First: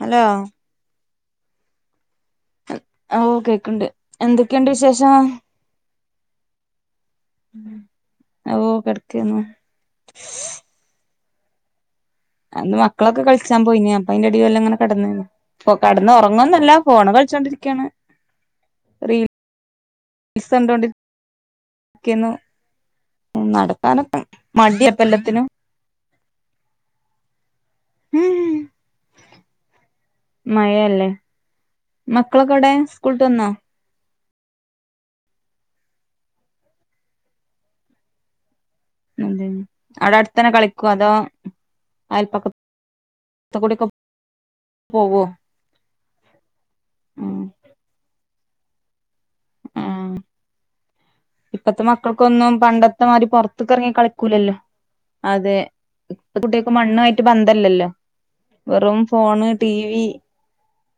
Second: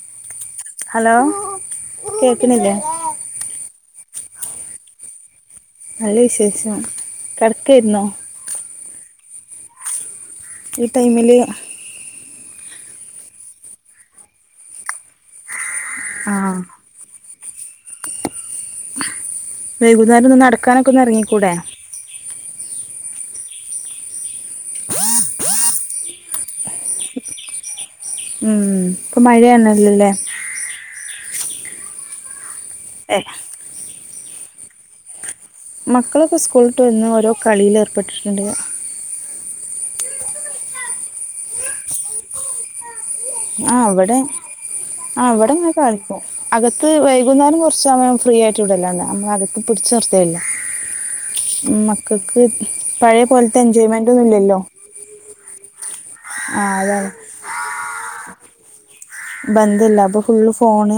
Hello hello കേൾക്കണില്ലേ ആ കേക്കിണ്ട് എന്തൊക്കെയുണ്ട് വിശേഷം. നല്ല വിശേഷം കിടക്കായിരുന്നോ ആയിരുന്നു ഈ ടൈമില് മക്കളൊക്കെ കളിച്ചൻ പോയി ഞാൻ അപ്പൊ ഇങ്ങനെ കെടന്നയാണ് കെടന്ന് ആ ഉറങ്ങുവോന്നുമല്ല ഫോണിൽ കളിച്ചോണ്ടിരിക്കുന്നു ക്കണ് റീൽ വൈകുന്നേരം നടക്കാനൊക്കെ ഇറങ്ങിക്കൂടെ മ്മ് നടക്കാന്ക്കെ മടിയാ എല്ലാത്തിനും മ്മ് ഇപ്പൊ മഴയാണല്ലോ അല്ലെ മഴയല്ലേ മക്കളൊക്കെ ക്കെ എവിടെ സ്കൂൾ വിട്ട് വന്നോ മക്കളൊക്കെ സ്കൂൾ വിട്ട് വന്നു ഓരോ കളിയിൽ ഏർപ്പെട്ടിട്ടുണ്ട്. അവിടെ അടുത്തന്നെ കളിക്കുവോ അതോ അയല്പക്കക്കൂടി ആ ഇവിടെ പോവോ ഇവിടെ നിന്ന് കളിക്കും അകത്തു ഉം വൈകുന്നേരം കുറച്ചു സമയം ഫ്രീ യായിട്ടു [unintelligible] നമ്മൾ അകത്തു പിടിച്ചു ആഹ് നിർത്തിയില്ല ഇപ്പത്തെ മക്കൾക്ക് മക്കൾക്കൊന്നും പഴയ പണ്ടത്തെമാരി പോലത്തെ പുറത്തിക്ക് ഇറങ്ങി എൻജോയ്മെന്റ് ഒന്നും കളിക്കുള്ളല്ലോ ഇല്ലല്ലോ അതെ ഇപ്പോത്തെ ആ കുട്ടികൾക്ക് മണ്ണ് അതാണ് ആയിട്ട് ബന്ധംമില്ലല്ലോ റൂം ബന്ധയില്ല അപ്പോൾ ഫുൾള്ള് ഫോണ്,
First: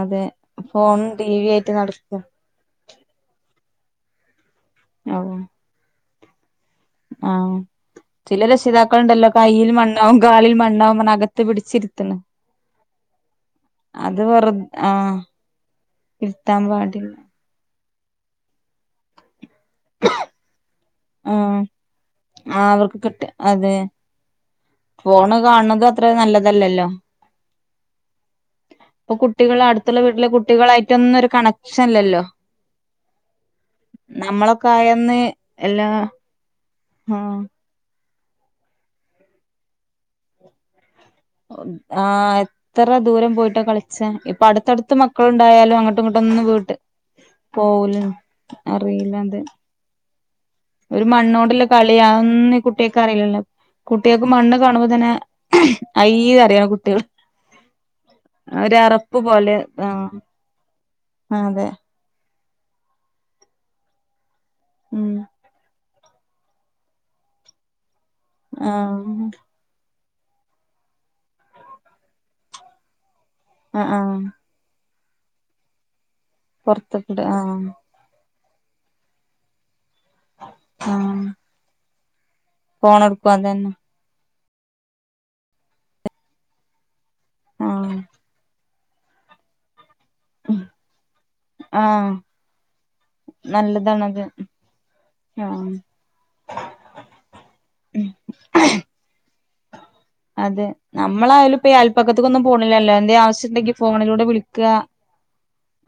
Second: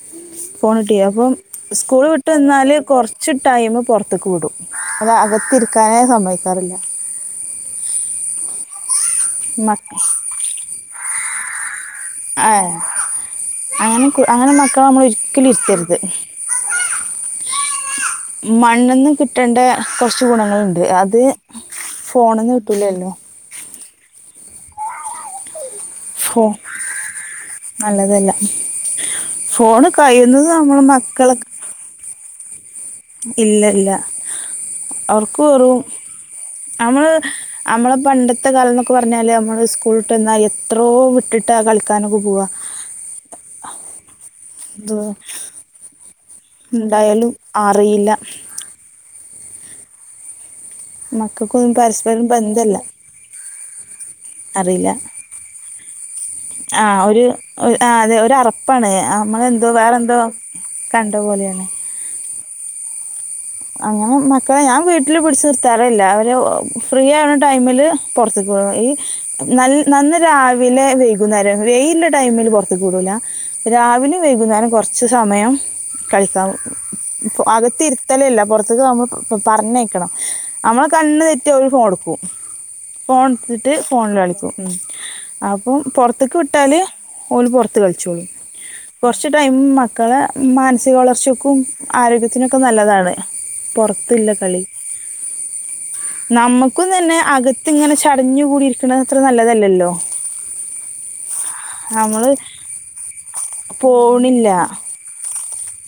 അതെ ഫോണ് ടീവിയാ ഫോണും ടി അപ്പം വി ആയിട്ട് സ്കൂൾ നടക്ക വിട്ടുവാന്നാല് കുറച്ചു ടൈം പുറത്തിക്ക് വിടും അത് ഓ അകതിരിക്കാനെ സമ്മതിക്കാറില്ല. ആഹ് ചില രക്ഷിതാ - ക്കൾ ഉണ്ടല്ലോ കൈയിൽ മക്ക മണ്ണാകും കാലിൽ മണ്ണാകും എന്ന് പറഞ്ഞു അകത്ത് - പിടിച്ചിരിത്തി ആഹ് അങ്ങനെ കു അത് അങ്ങനെ വെറു മക്കളെനമ്മള് ആഹ് ഒരിക്കലും ഇരുത്തരുത് ഇരുത്താൻ പാടില്ല മണ്ണിന്ന് കിട്ട് - ട്ടേണ്ടേ കുറച്ച് ഗുണങ്ങളിണ്ട് അത് - ആഹ് അവർക്കിട്ട് അതെ ഫോണ് കാൺണാതാ അത്ര ഫോ നല്ലതല്ലല്ലോ, നല്ലതല്ല ഇപ്പം കുട്ടികൾ ഫോണ് അടുത്തുള്ള വീട്ടിലെ കഴിയുന്നത് നമ്മൾ കുട്ടികളായിട്ട് ഒന്നും ഒരു കണക്ഷൻ ഇല്ലല്ലോ ഇല്ലല്ലാ നമ്മളൊക്കെ ആയന്ന് അവർക്കു - ക്കും എല്ലാ നമ്മള് ആഹ് നമ്മളാ പണ്ടത്തെ കാലം എന്ന് ഒക്കെ പറഞ്ഞാല് നമ്മള് സ്കൂള് വിട്ട് വന്നാലേ ഇത്രോ - ആഹ് എത്ര ദൂരം പോയിട്ടാകളിച്ചേ ഇപ്പം അടുത്തടുത്ത് ഇത് മക്കൾ ഉണ്ടായാലും അങ്ങോട്ടും ഇങ്ങോട്ടും ഒന്നുംവിട്ട് എന്തായാലും പോകുല്ലാ അറിയില്ല അറിയില്ലാ ന്തേ ഒരു മണ്ണ്കൊണ്ട് ഉള്ള മക്കൾക്കൊന്നും കളി പരസ്പരം അങ്ങനെഒന്നും ബന്ധല്ല കുട്ടികൾക്ക് അറിയില്ലല്ലോ കുട്ടികൾക്ക് മണ്ണ് കാണുമ്പോൾ തന്നെ അയ്യേ അറിയ ആഹ് കുട്ടികൾ ഒരുആഹ് അതെ അറപ്പാണ് ഒരറപ്പ് പോലെ നമ്മളെന്തോ വേറെന്തോ ആഹ് കണ്ടെപോലെയാണ് അതെ ആഹ് അങ്ങനെ ഞാൻ ഉം വീട്ടില് പിടിച്ച് നിർത്താറില്ല - അവരെ ഫ്രീയാക്കണേ ടൈമിലെ പുറത്തിക്ക് പോയാൽ മതി ആഹ് നാല്ല് അന്ന് രാവിലെ വൈകുന്നേരങ്ങളിൽ വെയിലുള്ള ടൈമിലെ പുറത്തിക്ക് വിടൂല ആഹ് ആഹ് രാവിലെ വൈകുന്നേരം കുറച്ച് കുറച്ചു സമയം കളിക്കാൻ പൊറത്ത്ക്കിട് ആഹ് അകത്തിരി ഇല്ല പുറത്തേക്ക് ആകുമ്പോൾ പറഞ്ഞയിക്കും ക്കണം നമ്മൾടെ കണ്ണ് ആഹ് തെറ്റിയാൽ ഇവരെ ഫോണെടുക്കും ഉ ഫോൺ ഫോണെടുക്കും അതന്നെ എടുത്തിട്ട് ഫോണിൽ കളിക്കും അപ്പൊ പുറത്തുക്ക് വിട്ടാല് ഓർ പുറത്തു ആഹ് കളിച്ചോളും കുറച്ചു ടൈം മതി കളുടെ മാനസിക വളർച്ചക്കും ആഹ് ആരോഗ്യത്തിനും നല്ലതാണ് നല്ലതാണത് പുറത്തുള്ള കളി, ആഹ് നമുക്കുതന്നെ തന്നെ ചടഞ്ഞു കൂടി ഇരിക്കുന്നത് അത്ര നല്ലതല്ല! നല്ലതല്ലലോ? അതെ നമ്മളായാലും അയല്പക്കത്തെ നമ്മൾ കൂടെ പോണില്ലലോ എന്തേ ആവിശ്യം ഉണ്ടെങ്ക ഫോണിലൂടെ വിളിക്ക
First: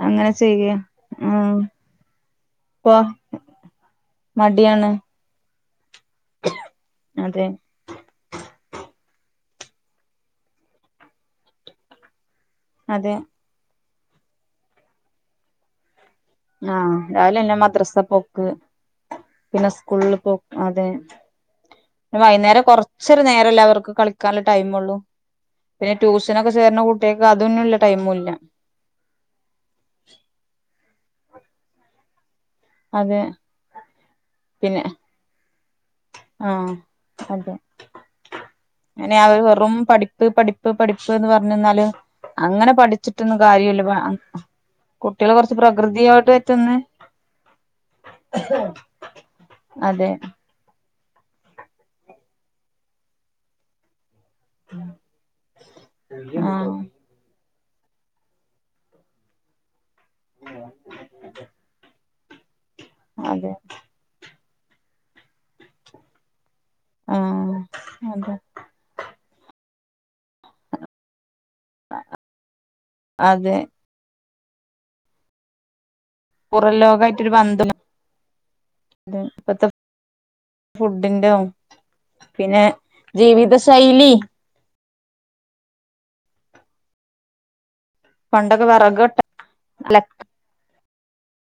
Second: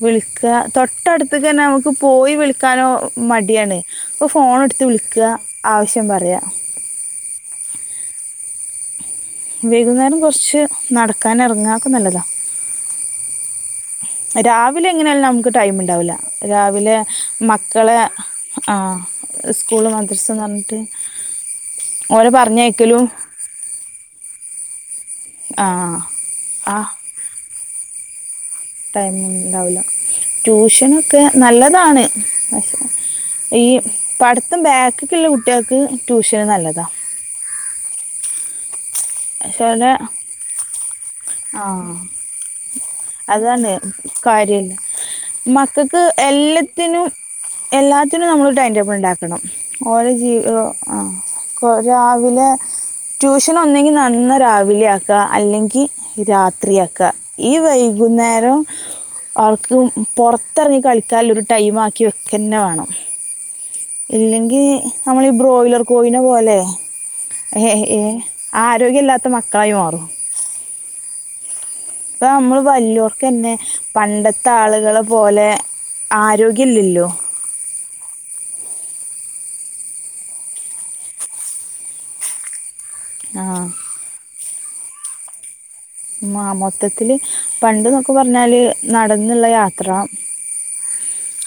വിളിക്കാ തൊട്ടടുത്തക്ക്ന്നെ പോയി വിളിക്കാൻ ഇപ്പൊ മടിയാണ് ഫോണെടുത്തു മടിയാണ് വിളിക്ക റ്റം പറയാ അതെ വൈകുന്നേരം കുറച്ച് നടക്കാനിറ ങ്ങാ അതൊക്കെ നല്ലതാ അതെ രാവിലെ എങ്ങനയായാലും നമുക്ക് ടൈം ഉണ്ടാവൂല ആ രാവിലെ തന്നെ മദ്രസ പോക്ക് ആ സ്കൂൾ മദ്രസ പോ എന്ന് പറഞ്ഞിട്ട് ഓലെ വൈന്നേരം പറഞ്ഞയക്കലും കുറച്ചു നേരമുള്ളൂ അവർക്ക് കളിക്കാൻ ടൈം ഉള്ളു ആ പിന്നെ ട്യൂഷന് ആ ചേരുന്ന കുട്ട്യാൾക്ക് അതിനുള്ള ടൈം ഇല്ല ടൈം ഉണ്ടാവുല്ല ട്യൂഷന് ഒക്കെ നല്ലതാണ് അതെ ഈ പഠിത്തം പിന്നെ ബാക്കിക്കല്ല [unintelligible] കുട്ടികൾക്ക് കുട്ടിൾക്ക് ട്യൂഷൻ ആഹ് നല്ലതാ അതെ അങ്ങനെ വാവുമ്പോ വെറും അവിടെ പഠിപ്പ് പഠിപ്പു പഠിപ്പ് എന്ന് പറഞ്ഞു ആ അതാണ് കാര്യല്ല കാര്യം കുട്ടികള് കൊറച്ച് മക്കക്ക് പ്രകൃതിയോട്ത്ത്ന്ന് എല്ലതിനും എല്ലാത്തിനുംനമ്മളൊരു ടൈമിറ്റബിൾ ഉണ്ടാക്കണം അതെ ഒലെ ജീവിതവും ആ രാവിലെ ഒന്നുങ്കി ട്യൂഷൻ നടന്നു രാവിലെയാക്ക അല്ലെങ്കി രാത്രി ആഹ് യാക്കാ ഈ വൈകുന്നേരം ഓൾക്ക് പുറത്തു ഇറങ്ങി കളിക്കാനുള്ള ടൈം ആക്കി വെക്കാ എന്നാ വേണം അതെ ഇല്ലെങ്കി നമ്മള് ബ്രോയ്ലർ കോഴിനെ പോലെ- ആഹ് ഏ ഏ അതെ ആരോഗ്യ ഇല്ലാത്ത മക്കള് ആയി മാറും [inaudible] ഇപ്പൊ നമ്മള് വല്ലിയോർക്ക് തന്നെ അതെ പണ്ട പണ്ടത്തെ ആളുകളെ പോലെ- ആരോഗ്യയില്ലല്ലോ ഇപ്പോഴത്തെ ഫുഡിന്റെ പിന്നെ ആഹ് ജീവിതശൈലി മാ മൊത്തത്തില് പണ്ട് എന്നൊക്കെ പറഞ്ഞാല് പണ്ടൊക്കെ വെറകൊട്ട നടന്ന് ഉള്ള യാത്ര അല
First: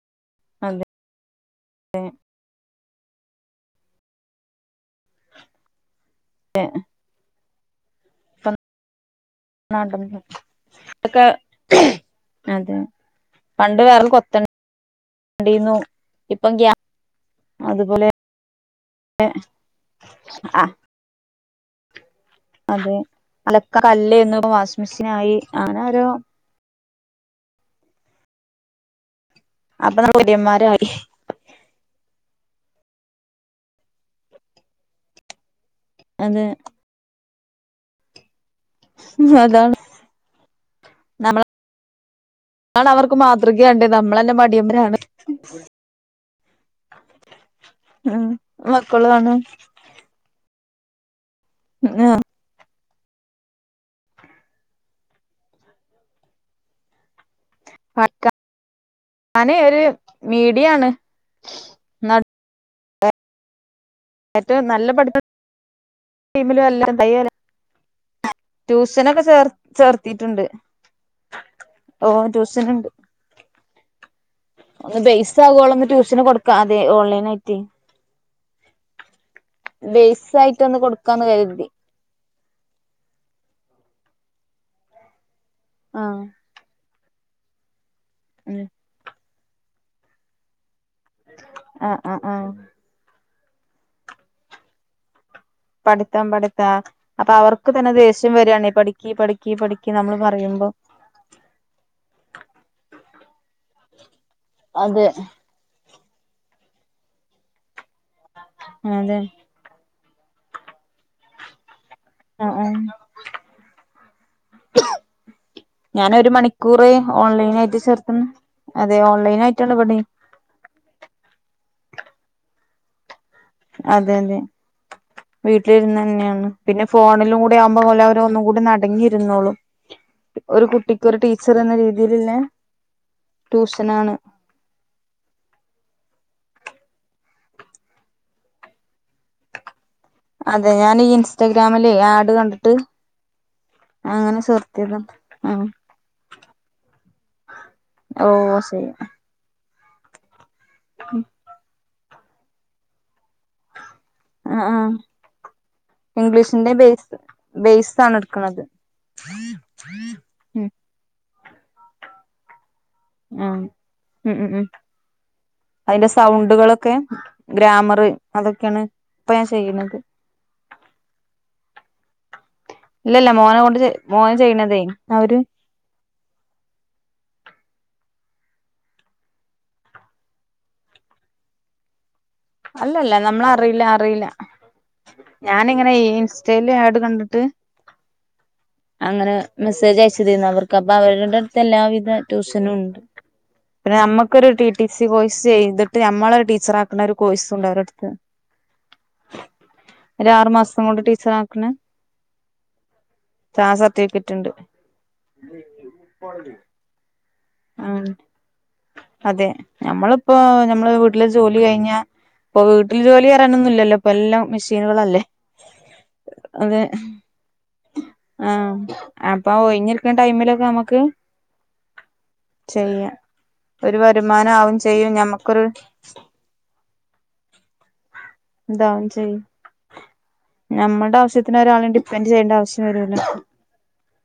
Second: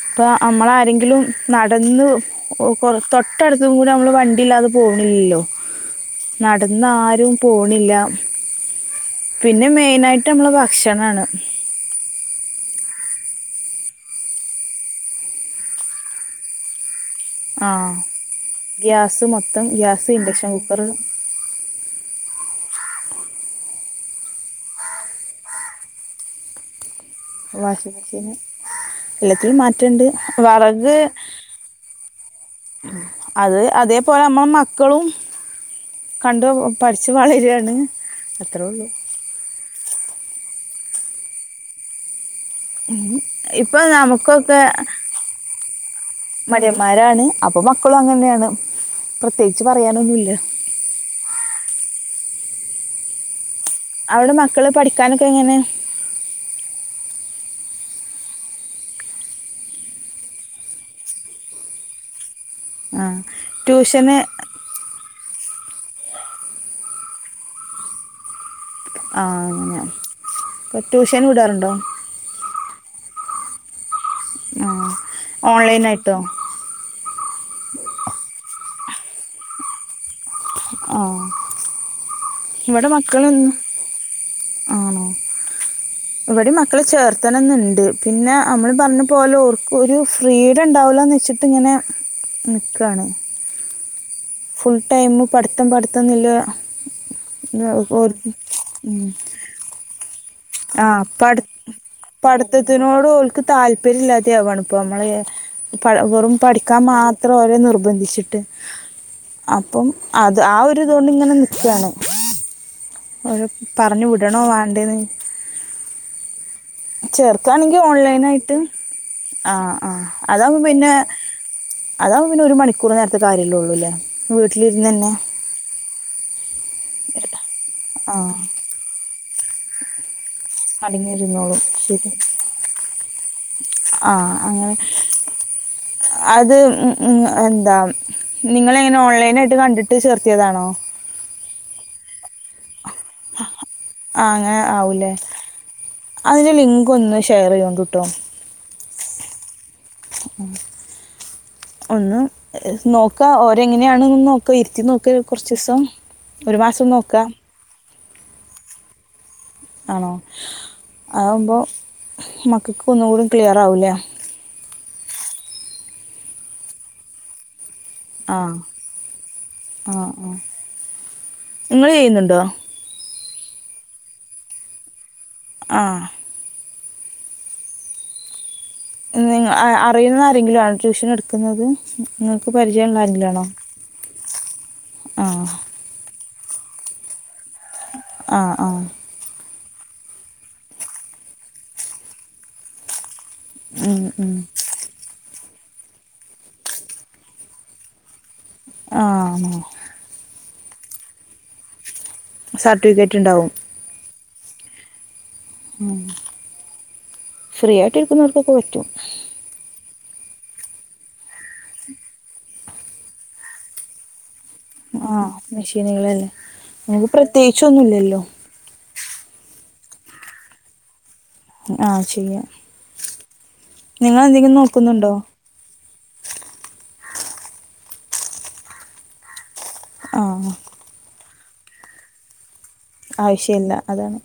ഇപ്പൊ നമ്മള് അതെ ആരെങ്കിലും നടന്ന് [unintelligible] തൊട്ടടുത്ത് പോലും നമ്മള് വണ്ടി ഇല്ലാതെ [unintelligible] പോണില്ലല്ലോ നടന്ന് ആരും പോണില്ലാ ഇപ്പ പിന്നെ മെയിൻ ആയിട്ട് അതൊക്കെ നമ്മള് ഭക്ഷണം ആണ് അതെ പണ്ട് വെറും കൊത്ത ഇപ്പൊ ഗ്യാ ആ അതുപോലെ ഗ്യാസ് മൊത്തം ഗ്യാസ് ഇൻജെക്ഷൻ കുക്കറ് കല്ല് [unintelligible] വാഷിമെഷീൻ ആയി വാഷിമെഷ്യനും എല്ലാത്തിലും അപ്പൊ മാറ്റമുണ്ട് നമ്മള് മടിയന്മാരായി വെറക് അത് അതെ പോലെ നമ്മടെ മക്കളും അതെ കണ്ടു [unintelligible] [unintelligible] അത്രേ ഉള്ളു നമ്മ ഉം ഇപ്പൊ നമ്മുക്ക് നമ്മളന്നെ ഒക്കെ മടിയന്മാരാണ് മടിയമാരാണ് അപ്പൊ മക്കളും ഉം അങ്ങനെയാണ് മക്കളാണ് പ്രത്യേകിച്ച് പറയാൻ ഒന്നുമില്ല ആഹ് അവിടെ മക്കള് പഠിക്കാൻ ഒക്കെ എങ്ങനെ ആർക്കാ [unintelligible] ഒരു മീഡിയം ആണ് [unintelligible] ആ ട്യൂഷന് ഏറ്റവും നല്ല പഠിത്തം [unintelligible] [unintelligible] ട്യൂഷന് ഒക്കെ ആ അങ്ങനെ ചേർത്തിയിട്ടുണ്ട് ഇപ്പോൾ ട്യൂഷൻ വിടാറുണ്ടോ ഓ ട്യൂ [unintelligible] ആ ഒന്ന് ബേസാകുവൊളവൊന്ന് ഓൺലൈനായിട്ടോ ട്യൂഷന് കൊടുക്കാം അതെ ഓൺലൈനായിട്ടെ ബേയ്സായിട്ടൊന്ന് ആ കൊടുക്കാന്ന് കരുതി ഇവിടെ മക്കളൊന്നും ആണോ ആഹ് ഇവിടെ മക്കളെ ചേർ ത്തണന്നുണ്ട് പിന്നെ ഉം നമ്മള് പറഞ്ഞ പോലെ ഓർ ക്കൊരു ഫ്രീഡം ണ്ടാവില്ലാന്ന് വെച്ചിട്ടിങ്ങനെ ആഹ് ആഹ് ആഹ് നിക്കാണ് ഫുൾ ടൈമ് പഠിത്തം പഠിത്താ അപ്പൊ അവർക്ക് തന്നെ ദേഷ്യം വരികാണെ പഠിക്ക് പഠിക്ക് പഠിക്ക് നമ്മള് പ ആ പഠി പടുത്തത്തിനോട് ഓൽക്ക് താല്പര്യം ഇല്ലാതെയാവാണ് ഇപ്പം അതെ അല്ലെ പ വെറും പഠിക്കാൻ മാത്രം ഓരെ നിർബന്ധി വച്ചിട്ട് അതെ അപ്പം അത് ആ ഒരു ഇതുകൊണ്ട് ഇങ്ങനെ നിക്കയാണ് ആ ആ ഓനെ പറഞ്ഞു വിടണോ വേണ്ടയോന്ന് ഞാനൊരു മണിക്കൂറ് ചേർക്കയാണെങ്കി ഓൺലൈനായിട്ട് ചേർത്തുന്നു ഓൺലൈനായിട്ട് അതെ ഓൺലൈൻ ആ ആയിട്ടാണ് ആ ഇവിടെയും അതാവുമ്പോ പിന്നെ അതാവുമ്പോ പിന്നെ ഒരു മണിക്കൂർ നേര ത്തെ കാര്യല്ലേ ഉള്ളൂല്ലേ വീട്ടിലിരുന്ന് തന്നേ പിന്നെയാണ് പിന്നെ ഫോണിലും കൂടെ ആവുമ്പോ ആ എല്ലാവരും ഒന്നും കൂടി ഒന്ന് അടങ്ങിയിരുന്നോളും ഒരു കുട്ടിക്ക് ഒരു ടീച്ചർ അടങ്ങിയിരുന്നോളും എന്ന ശരി രീതിയിലുള്ള ആ ട്യൂഷനാണ് അങ്ങനെ അത് എന്താ നിങ്ങള് എങ്ങനാ ഓൺലൈനായിട്ട് കണ്ടി ട്ട് ചേർത്തിയതാണോ ഇൻസ്റ്റഗ്രാമില് ആഡ് കണ്ട ആ അങ്ങനെ ചേർത്തിയതാ ആവൂല്ലേ ആഹ് അതിന്റെ ലിങ്ക് ഒന്ന് ഷെയർ ചെയ്തോണ്ട് ഓ ശെരി ഉം ഒന്ന് നോ ക്കാം ഓരെങ്ങനെയാണെന്ന് നോക്കാം ആഹ് ഇരുത്തി ആഹ് നോക്കാം കുറച്ച് ദിവസം ഒരു മാസം നോക്കാം ണ് എടുക്കണുന്നത് ആണോ അ അപ്പോ മ ഇന്ക് ഒന്നു കൂടി ക്ലിയർ ആവൂലെ അയിന്റെ സൗണ്ടുകൾ ഒക്കെ ഗ്രാമർ ആ ആ ആ നിങ്ങള് ചെയ്യുന്നുണ്ടോ ഇല്ലല്ലാ മോനെ കൊണ്ട് മോന് ചെയ്യുന്നത് ആ ണിങ്ങനെ അറിയുന്ന ആരെങ്കിലും ആണോ ട്യൂഷൻ ഇട്ക്കുന്നത് അല്ലല്ല നമ്മളെ അറിയില്ല ആ ഞാനിങ്ങനെ ഇൻസ്റ്റയിൽ ആഡ് കണ്ടിട്ട് ആ ആ അങ്ങനെ മെസ്സേജ് അയച്ചദയ്ഞ്ഞു അവർക്ക് അപ്പൊ അവരുടെ അടുത്ത് എല്ലാവിധ ട്യൂഷനും ഉണ്ട് പിന്നെ ഉം ഉം നമ്മക്ക് ഒരു ടി ടി സി കോയ്‌ ചെയ്‌തിട്ട് നമ്മളെ ഒരു ടീച്ചർ ആക്ക്ണാരു കോഴ്സും ഉണ്ട് അവരെ അടുത്ത് ആ ആറ്മാസം കൊണ്ട് ടീച്ചർ ആക്ക്ണെ സർട്ടിഫിക്കറ്റ് ഉണ്ടാവും ട്ടുണ്ട് മ് ഫ്രീ ആയിട്ട് ഇരിക്കുന്നോർക്ക് ഒക്കെ പറ്റും നമ്മളിപ്പൊ നമ്മളെ വീട്ടിലെ ജോലി കഴിഞ്ഞ ഇപ്പൊ വീട്ടില് ജോലി പറയാനൊന്നും ഇല്ലല്ലോ ഇപ്പൊ എല്ലാം ആ മെഷീനുകളല്ലേ മിഷീനുകള് അതെ നമ്മക്ക് പ്രതേകിച്ചു ഒന്നും ഇല്ലല്ലോ ആഹ് അപ്പൊ ഒഴിഞ്ഞു ഇരിക്ക്ണ്ട ടൈംമിൽ ഒക്കെ നമ്മക്ക് ആ ചെയ്യാം ചെയ്യാ ഒരു നിങ്ങൾ വരുമാനം എന്തെങ്കിലും ആവും നോക്കുന്നുണ്ടോ ചെയ്യും ഞമ്മക്ക് ഒരു ഇതാവും ചെയ്യും ആ ഞമ്മടെ [inaudible] പിന്നെഒരാളീം ഡിപെൻഡ് ചെയ്യണ്ട ആവിശ്യം ആവിശ്യല്ല അതാണ്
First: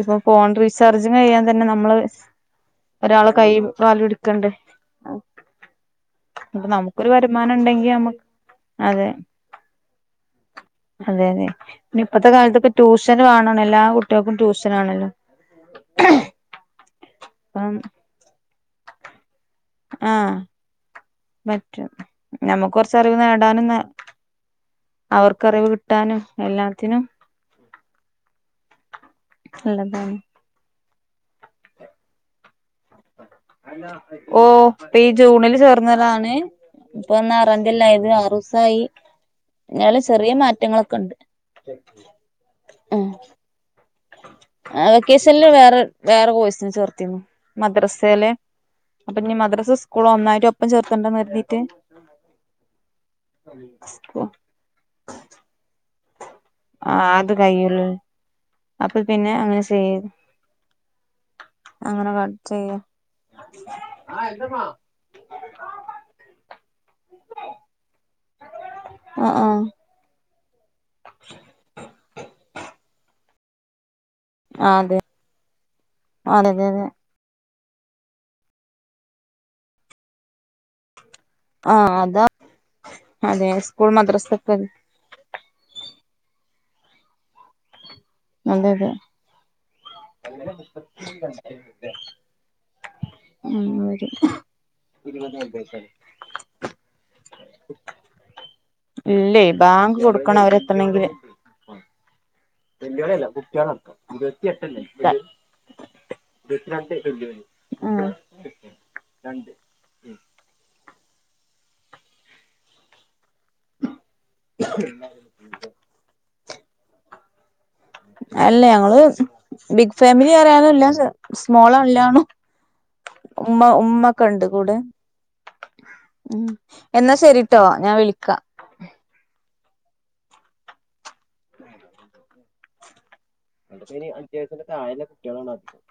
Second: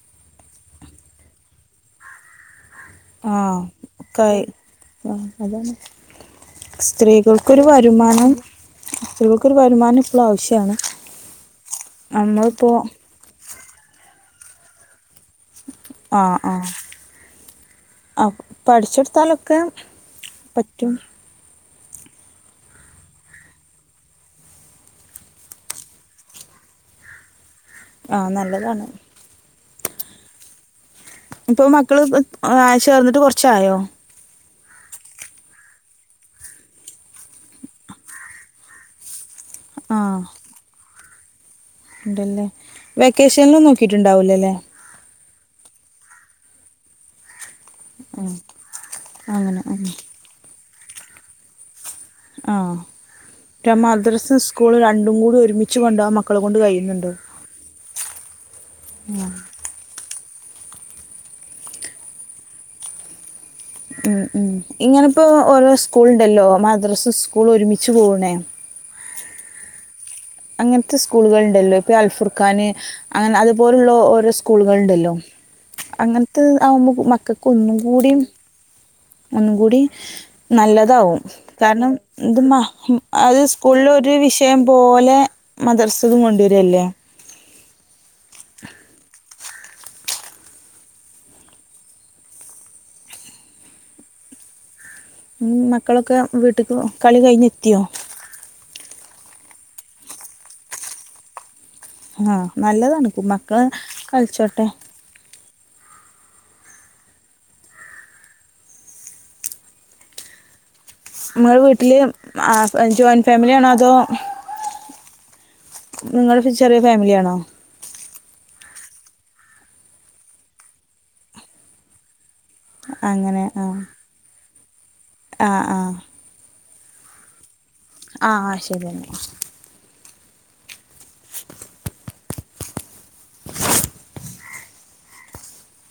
ഇപ്പൊ ഫോൺ റീചാർജിംങ് ചെയ്യാൻ തന്നെ നമ്മള് ഒരാളെ ആഹ് കൈയും കാല് ഒക്കായി പിടിക്കണ്ടേ ആഹ് ഇതിപ്പോ നമ്മുക്ക് ഒരു വരു കൾക്ക് ഒരു വരുമാനം ചേലോർക്ക് ഒരു വരുമാനം എപ്പളും ആവിശ്യാണ് അതെ നമ്മളിപ്പോ വേണം എല്ലാ കുട്ടികൾക്കും ട്യൂഷൻ ആണിന്ന് ആ ആ അപ്പം അപ്പ പ്പൊ അടിച്ച് കൊടുത്താലും [unintelligible] പറ്റും റ്റും കുറച്ച് അറിവ് നേടാനുംനേ അവർക്ക് അറിവ് കിട്ടാനും എല്ലാത്തിനും ആ നല്ലതാണ് നല്ലതാണ് ഇപ്പൊ മക്കള് [unintelligible] [unintelligible] ഓ പ്പഈ ജൂണിൽ ചേർന്നതാണ് ആറാം [unintelligible] ആറുസായി ന്നാലും ചെറിയ മാറ്റങ്ങൾ ഒക്കെ ഉണ്ട് എന്തെല്ലാം ഉം വെക്കേഷന് കിട്ടിട്ടുണ്ടാവില്ലല്ലേ വെക്കേഷനിൽ വേറെ വേറെ കോഴ്സിന് ചേർത്തിനു മദ്രസേല് അപ്പന്നി അങ്ങനെ മദ്രസ ആഹ് സ്കൂൾ ഒന്നാംക [unintelligible] ആ മദ്രസ, സ്കൂൾ രണ്ടു കൂടെ ഒരുമിച്ചു വന്നു ആ അത് കഴിയും അപ്പോ പിന്നെ അങ്ങനെ ചെയ്യാൻ അങ്ങനെ ചെയ്യും മം മം ഇങ്ങനെ ഇപ്പോ ഓരോ സ്കൂൾ ഉണ്ടല്ലോ ഇങ്ങനെ മദ്രസ ഒരുമിച്ചു പോകുന്ന ആ ആ അങ്ങനത്തെ സ്കൂൾ ഉണ്ടല്ലോ ഇപ്പോൾ അൽഫിക്കനെ അതുപോലുള്ള ആ സ്കൂളുകൾ അതെ ഉണ്ടല്ലോ അതെ അതെ അങ്ങനതാ അതെ മക്കൾക്ക് ഒന്നുകൂടി ഒന്നുകൂടി നല്ലതാവും ആ കാരണം അതാ അത് അതെ സ്കൂളിൽ സ്കൂൾ ഒരു മദ്രസൊക്കെ വിഷയം പോലെ മദർസ് [unintelligible] അതെ അതെ [unintelligible] മക്കളൊക്കെ വീട്ടിക്ക് കളിയൊക്കെ കഴിഞ്ഞ് എത്തിയോ ഇല്ല വാങ്ക് കൊടുക്കുന്നവരെ എത്തണം ഇനി ആ നല്ലതാണ് മക്കൾ ഇപ്പോ കളിച്ചോട്ടെ [unintelligible] നിങ്ങടെ വീട്ടിലെ ജോയിൻ ഫാമിലി ആണോ അതോ നിങ്ങൾ ചെറിയൊരു ഫാമിലി ആണോ? [unintelligible] അല്ല ഞങ്ങള് ബിഗ് ഫാമിലി അറിയാനല്ലന്ന് സ്മോളല്ലാന്നും അങ്ങനെ ആ ഉമ്മ ഉമ്മ ഒക്കെ ഉണ്ട് കൂടെ ആ ഉം എന്ന ശെരി ട്ടോ ഞാ വിളിക്ക ആ ആ ശരി എന്നാ അഞ്ചിനി അഞ്ച് വയസ്സിന്റെ താഴെ കുട്ടികളാണ് അതികം